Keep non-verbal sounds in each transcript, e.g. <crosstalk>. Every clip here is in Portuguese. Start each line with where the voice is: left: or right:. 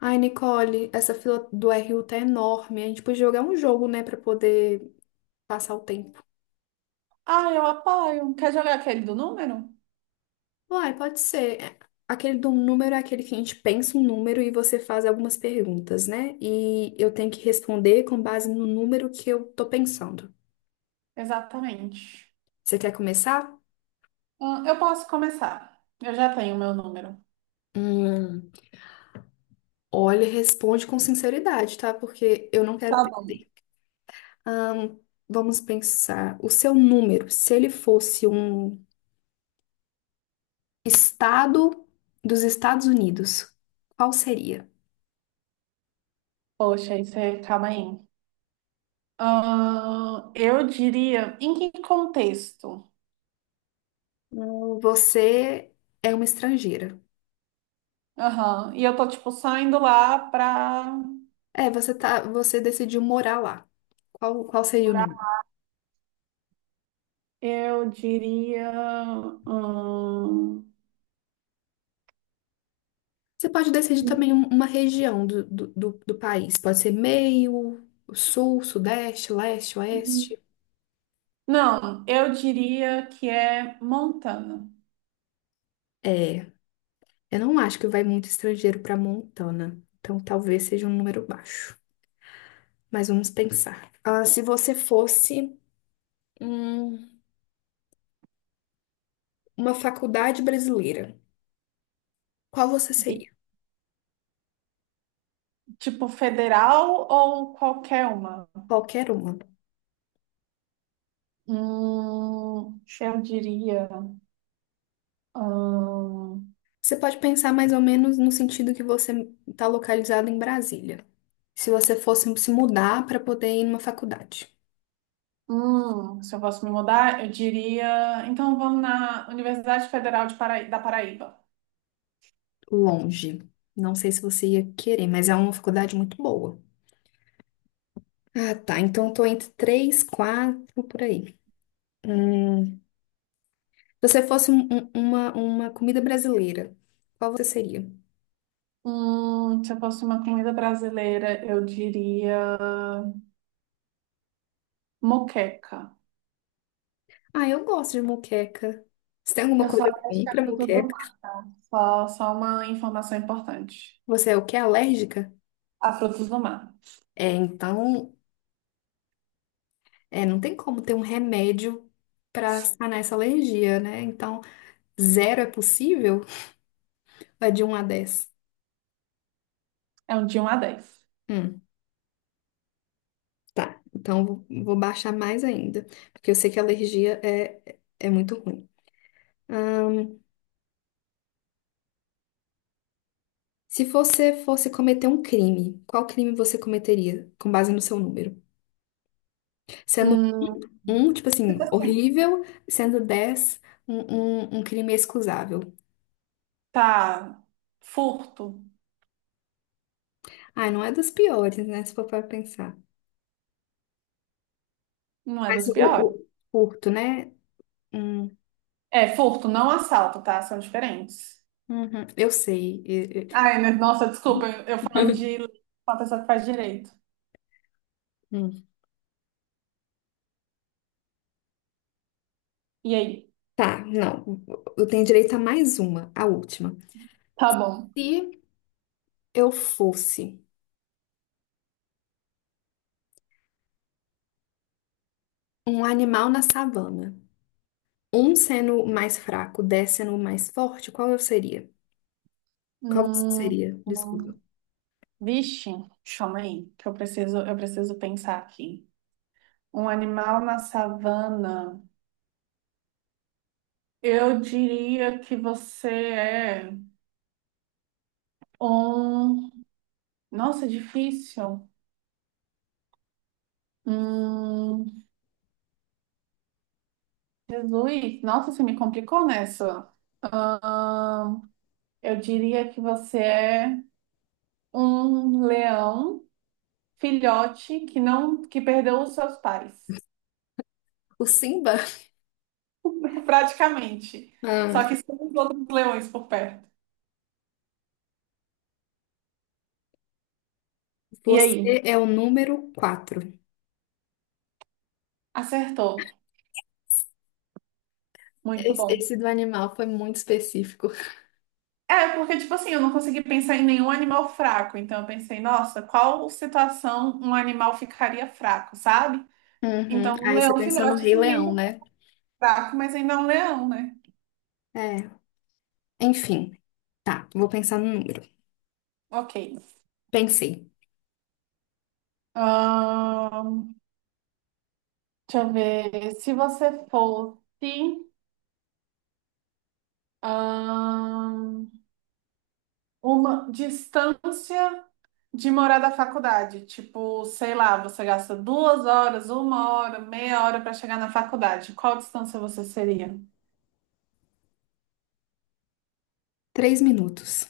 left: Ai, Nicole, essa fila do RU tá enorme. A gente podia jogar um jogo, né, pra poder passar o tempo.
right: Ah, eu apoio. Quer jogar aquele do número?
left: Uai, pode ser. Aquele do número é aquele que a gente pensa um número e você faz algumas perguntas, né? E eu tenho que responder com base no número que eu tô pensando.
right: Exatamente.
left: Você quer começar?
right: Ah, eu posso começar. Eu já tenho o meu número.
left: Hum, olha, responde com sinceridade, tá? Porque eu não
right: Tá
left: quero
right: bom.
left: perder. Ahn, vamos pensar. O seu número, se ele fosse um Estado dos Estados Unidos. Qual seria?
right: Poxa, isso é. Calma aí. Ah, eu diria. Em que contexto?
left: Você é uma estrangeira.
right: Aham. E eu tô, tipo, saindo lá pra
left: É, você tá, você decidiu morar lá. Qual, seria o
right: morar.
left: nome?
right: Eu diria. hum,
left: Você pode decidir também uma região do país. Pode ser meio, sul, sudeste, leste, oeste.
right: Não, eu diria que é Montana.
left: É, eu não acho que vai muito estrangeiro para Montana. Então talvez seja um número baixo. Mas vamos pensar. Ah, se você fosse hum, uma faculdade brasileira, qual você
right: Bi-
left: seria?
right: Tipo, federal ou qualquer uma?
left: Qualquer uma.
right: Eu diria. Hum,
left: Você pode pensar mais ou menos no sentido que você está localizado em Brasília. Se você fosse se mudar para poder ir numa faculdade.
right: Se eu fosse me mudar, eu diria. Então vamos na Universidade Federal de da Paraíba.
left: Longe. Não sei se você ia querer, mas é uma faculdade muito boa. Ah, tá. Então tô entre três, quatro, por aí. Se você fosse uma comida brasileira, qual você seria?
right: Se eu fosse uma comida brasileira, eu diria moqueca.
left: Ah, eu gosto de moqueca. Você tem alguma
right: Eu só
left: coisa para
right: acho
left: ir
right: que é
left: para
right: fruta do
left: moqueca?
right: mar. Só uma informação importante.
left: Você é o que? Alérgica?
right: A fruta do mar.
left: É, então. É, não tem como ter um remédio para sanar essa alergia, né? Então, zero é possível? Vai de um a 10.
right: É um de um a 10.
left: Hum, tá. Então, vou baixar mais ainda, porque eu sei que a alergia é muito ruim. Ahn, se você fosse cometer um crime, qual crime você cometeria com base no seu número? Sendo
right: Hum,
left: um, tipo
right: tipo
left: assim,
right: assim,
left: horrível, sendo 10, um, um crime excusável.
right: tá. Furto.
left: Ah, não é dos piores, né? Se for para pensar.
right: Não é
left: Mas
right: dos piores.
left: curto, né? Hum,
right: É, furto, não assalto, tá? São diferentes.
left: Uhum, eu sei.
right: Ai, né? Nossa, desculpa, eu falando
left: E-
right: de
left: <laughs>
right: uma pessoa que faz direito.
left: Hum.
right: E aí?
left: Tá, não. Eu tenho direito a mais uma, a última.
right: Tá bom.
left: Se eu fosse um animal na savana, um sendo o mais fraco, dez sendo o mais forte, qual eu seria? Qual você
right: Hum,
left: seria?
right: hum.
left: Desculpa.
right: Vixe, chama aí, que eu preciso pensar aqui. Um animal na savana. Eu diria que você é um. Nossa, difícil. Hum, Jesus, nossa, você me complicou nessa. Ahn, eu diria que você é um leão filhote que não que perdeu os seus pais,
left: O Simba?
right: <laughs> praticamente. Só
left: Ah,
right: que sem os outros leões por perto. E aí?
left: você é o número quatro.
right: Acertou. Muito
left: Esse,
right: bom.
left: esse do animal foi muito específico.
right: É, porque, tipo assim, eu não consegui pensar em nenhum animal fraco. Então, eu pensei, nossa, qual situação um animal ficaria fraco, sabe?
left: Uhum.
right: Então, um
left: Aí você
right: leão
left: pensou no
right: filhote,
left: Rei
right: se ninguém
left: Leão,
right: for
left: né?
right: fraco, mas ainda é um leão, né?
left: É. Enfim, tá. Vou pensar no número.
right: Ok.
left: Pensei.
right: Ahn, Deixa eu ver. Se você fosse ahn, uma distância de morar da faculdade. Tipo, sei lá, você gasta 2 horas, 1 hora, meia hora para chegar na faculdade. Qual distância você seria?
left: Três minutos.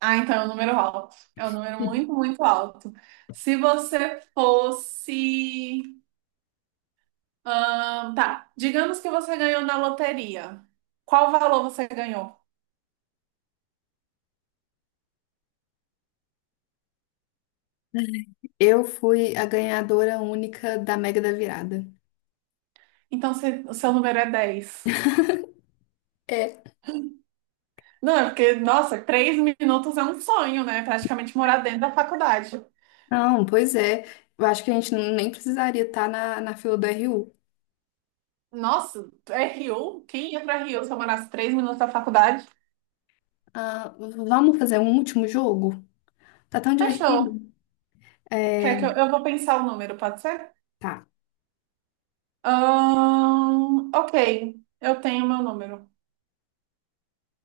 right: Ah, então é um número alto. É um número
left: <laughs>
right: muito, muito alto. Se você fosse tá. Digamos que você ganhou na loteria. Qual valor você ganhou?
left: Eu fui a ganhadora única da Mega da Virada.
right: Então, o seu número é 10.
left: É.
right: Não, é porque, nossa, 3 minutos é um sonho, né? Praticamente morar dentro da faculdade.
left: Não, pois é. Eu acho que a gente nem precisaria estar na, na fila do RU.
right: Nossa, é Rio? Quem ia pra Rio se eu morasse 3 minutos da faculdade?
left: Ah, vamos fazer um último jogo? Tá tão
right: Fechou.
left: divertido. É,
right: Quer que eu vou pensar o número, pode ser?
left: tá.
right: Ok, eu tenho meu número.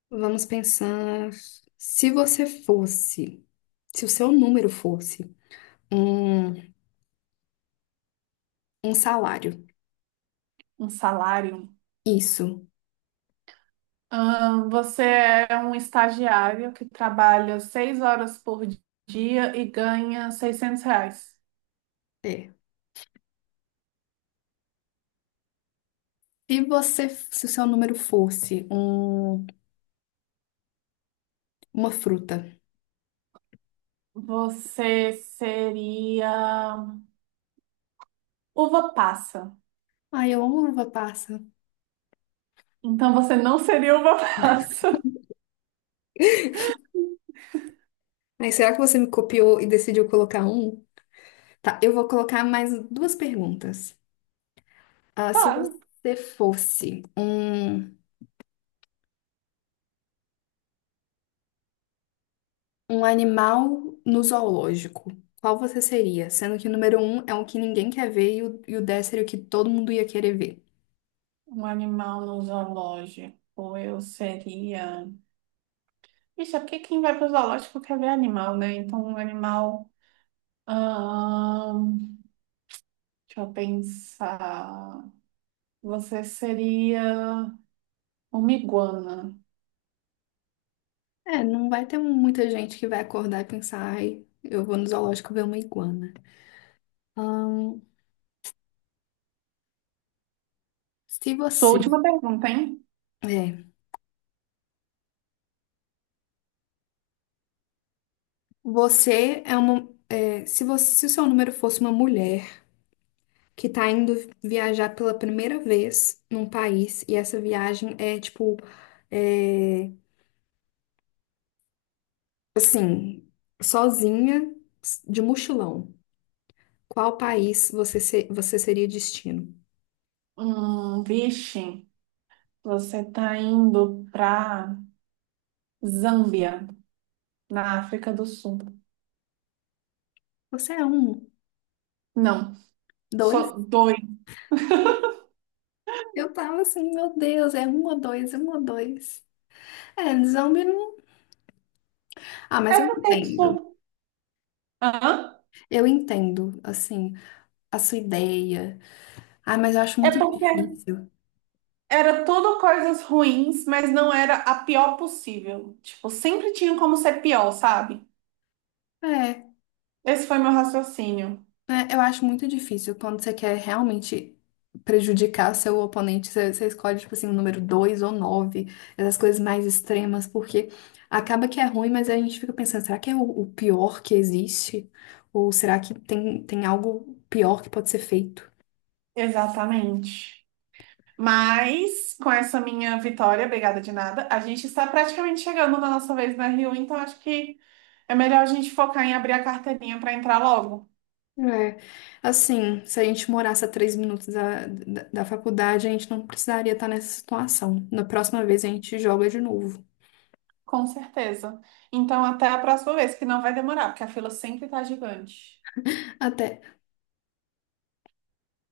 left: Vamos pensar. Se você fosse, se o seu número fosse um, um salário,
right: Um salário.
left: isso
right: Você é um estagiário que trabalha 6 horas por dia e ganha R$ 600.
left: é. Se você, se o seu número fosse um, uma fruta.
right: Você seria uva passa.
left: Ai, eu amo uva passa.
right: Então você não seria uva passa. <laughs>
left: Mas será que você me copiou e decidiu colocar um? Tá, eu vou colocar mais duas perguntas. Ah,
right: Tá,
left: se você fosse um, um animal no zoológico, qual você seria? Sendo que o número um é o que ninguém quer ver e o dez seria o que todo mundo ia querer ver.
right: um animal no zoológico, eu seria. Ixi, é porque quem vai para o zoológico quer ver animal, né? Então, um animal. ahn, Deixa eu pensar. Você seria uma iguana.
left: É, não vai ter muita gente que vai acordar e pensar, ai, eu vou no zoológico ver uma iguana. Ahn, se
right: Sua
left: você.
right: última pergunta, hein?
left: É, você é uma. Se você, se o seu número fosse uma mulher que tá indo viajar pela primeira vez num país e essa viagem é tipo, é, assim, sozinha, de mochilão. Qual país você, você seria destino?
right: Vixe, você tá indo pra Zâmbia, na África do Sul.
left: Você é um,
right: Não,
left: dois?
right: sou doida.
left: Eu tava assim, meu Deus, é um ou dois, um ou dois. É, zombie não. Ah, mas
right: É
left: eu
right: porque,
left: entendo.
right: tipo, hã?
left: Eu entendo, assim, a sua ideia. Ah, mas eu acho
right: É
left: muito
right: porque
left: difícil.
right: era tudo coisas ruins, mas não era a pior possível. Tipo, sempre tinha como ser pior, sabe?
left: É,
right: Esse foi meu raciocínio.
left: É, eu acho muito difícil quando você quer realmente prejudicar seu oponente, você, você escolhe, tipo assim, o número 2 ou 9, essas coisas mais extremas, porque acaba que é ruim, mas a gente fica pensando, será que é o pior que existe? Ou será que tem, tem algo pior que pode ser feito?
right: Exatamente. Mas, com essa minha vitória, obrigada de nada, a gente está praticamente chegando na nossa vez na Rio, então acho que é melhor a gente focar em abrir a carteirinha para entrar logo.
left: É, assim, se a gente morasse a três minutos da faculdade, a gente não precisaria estar nessa situação. Na próxima vez a gente joga de novo.
right: Com certeza. Então, até a próxima vez, que não vai demorar, porque a fila sempre tá gigante.
left: Até,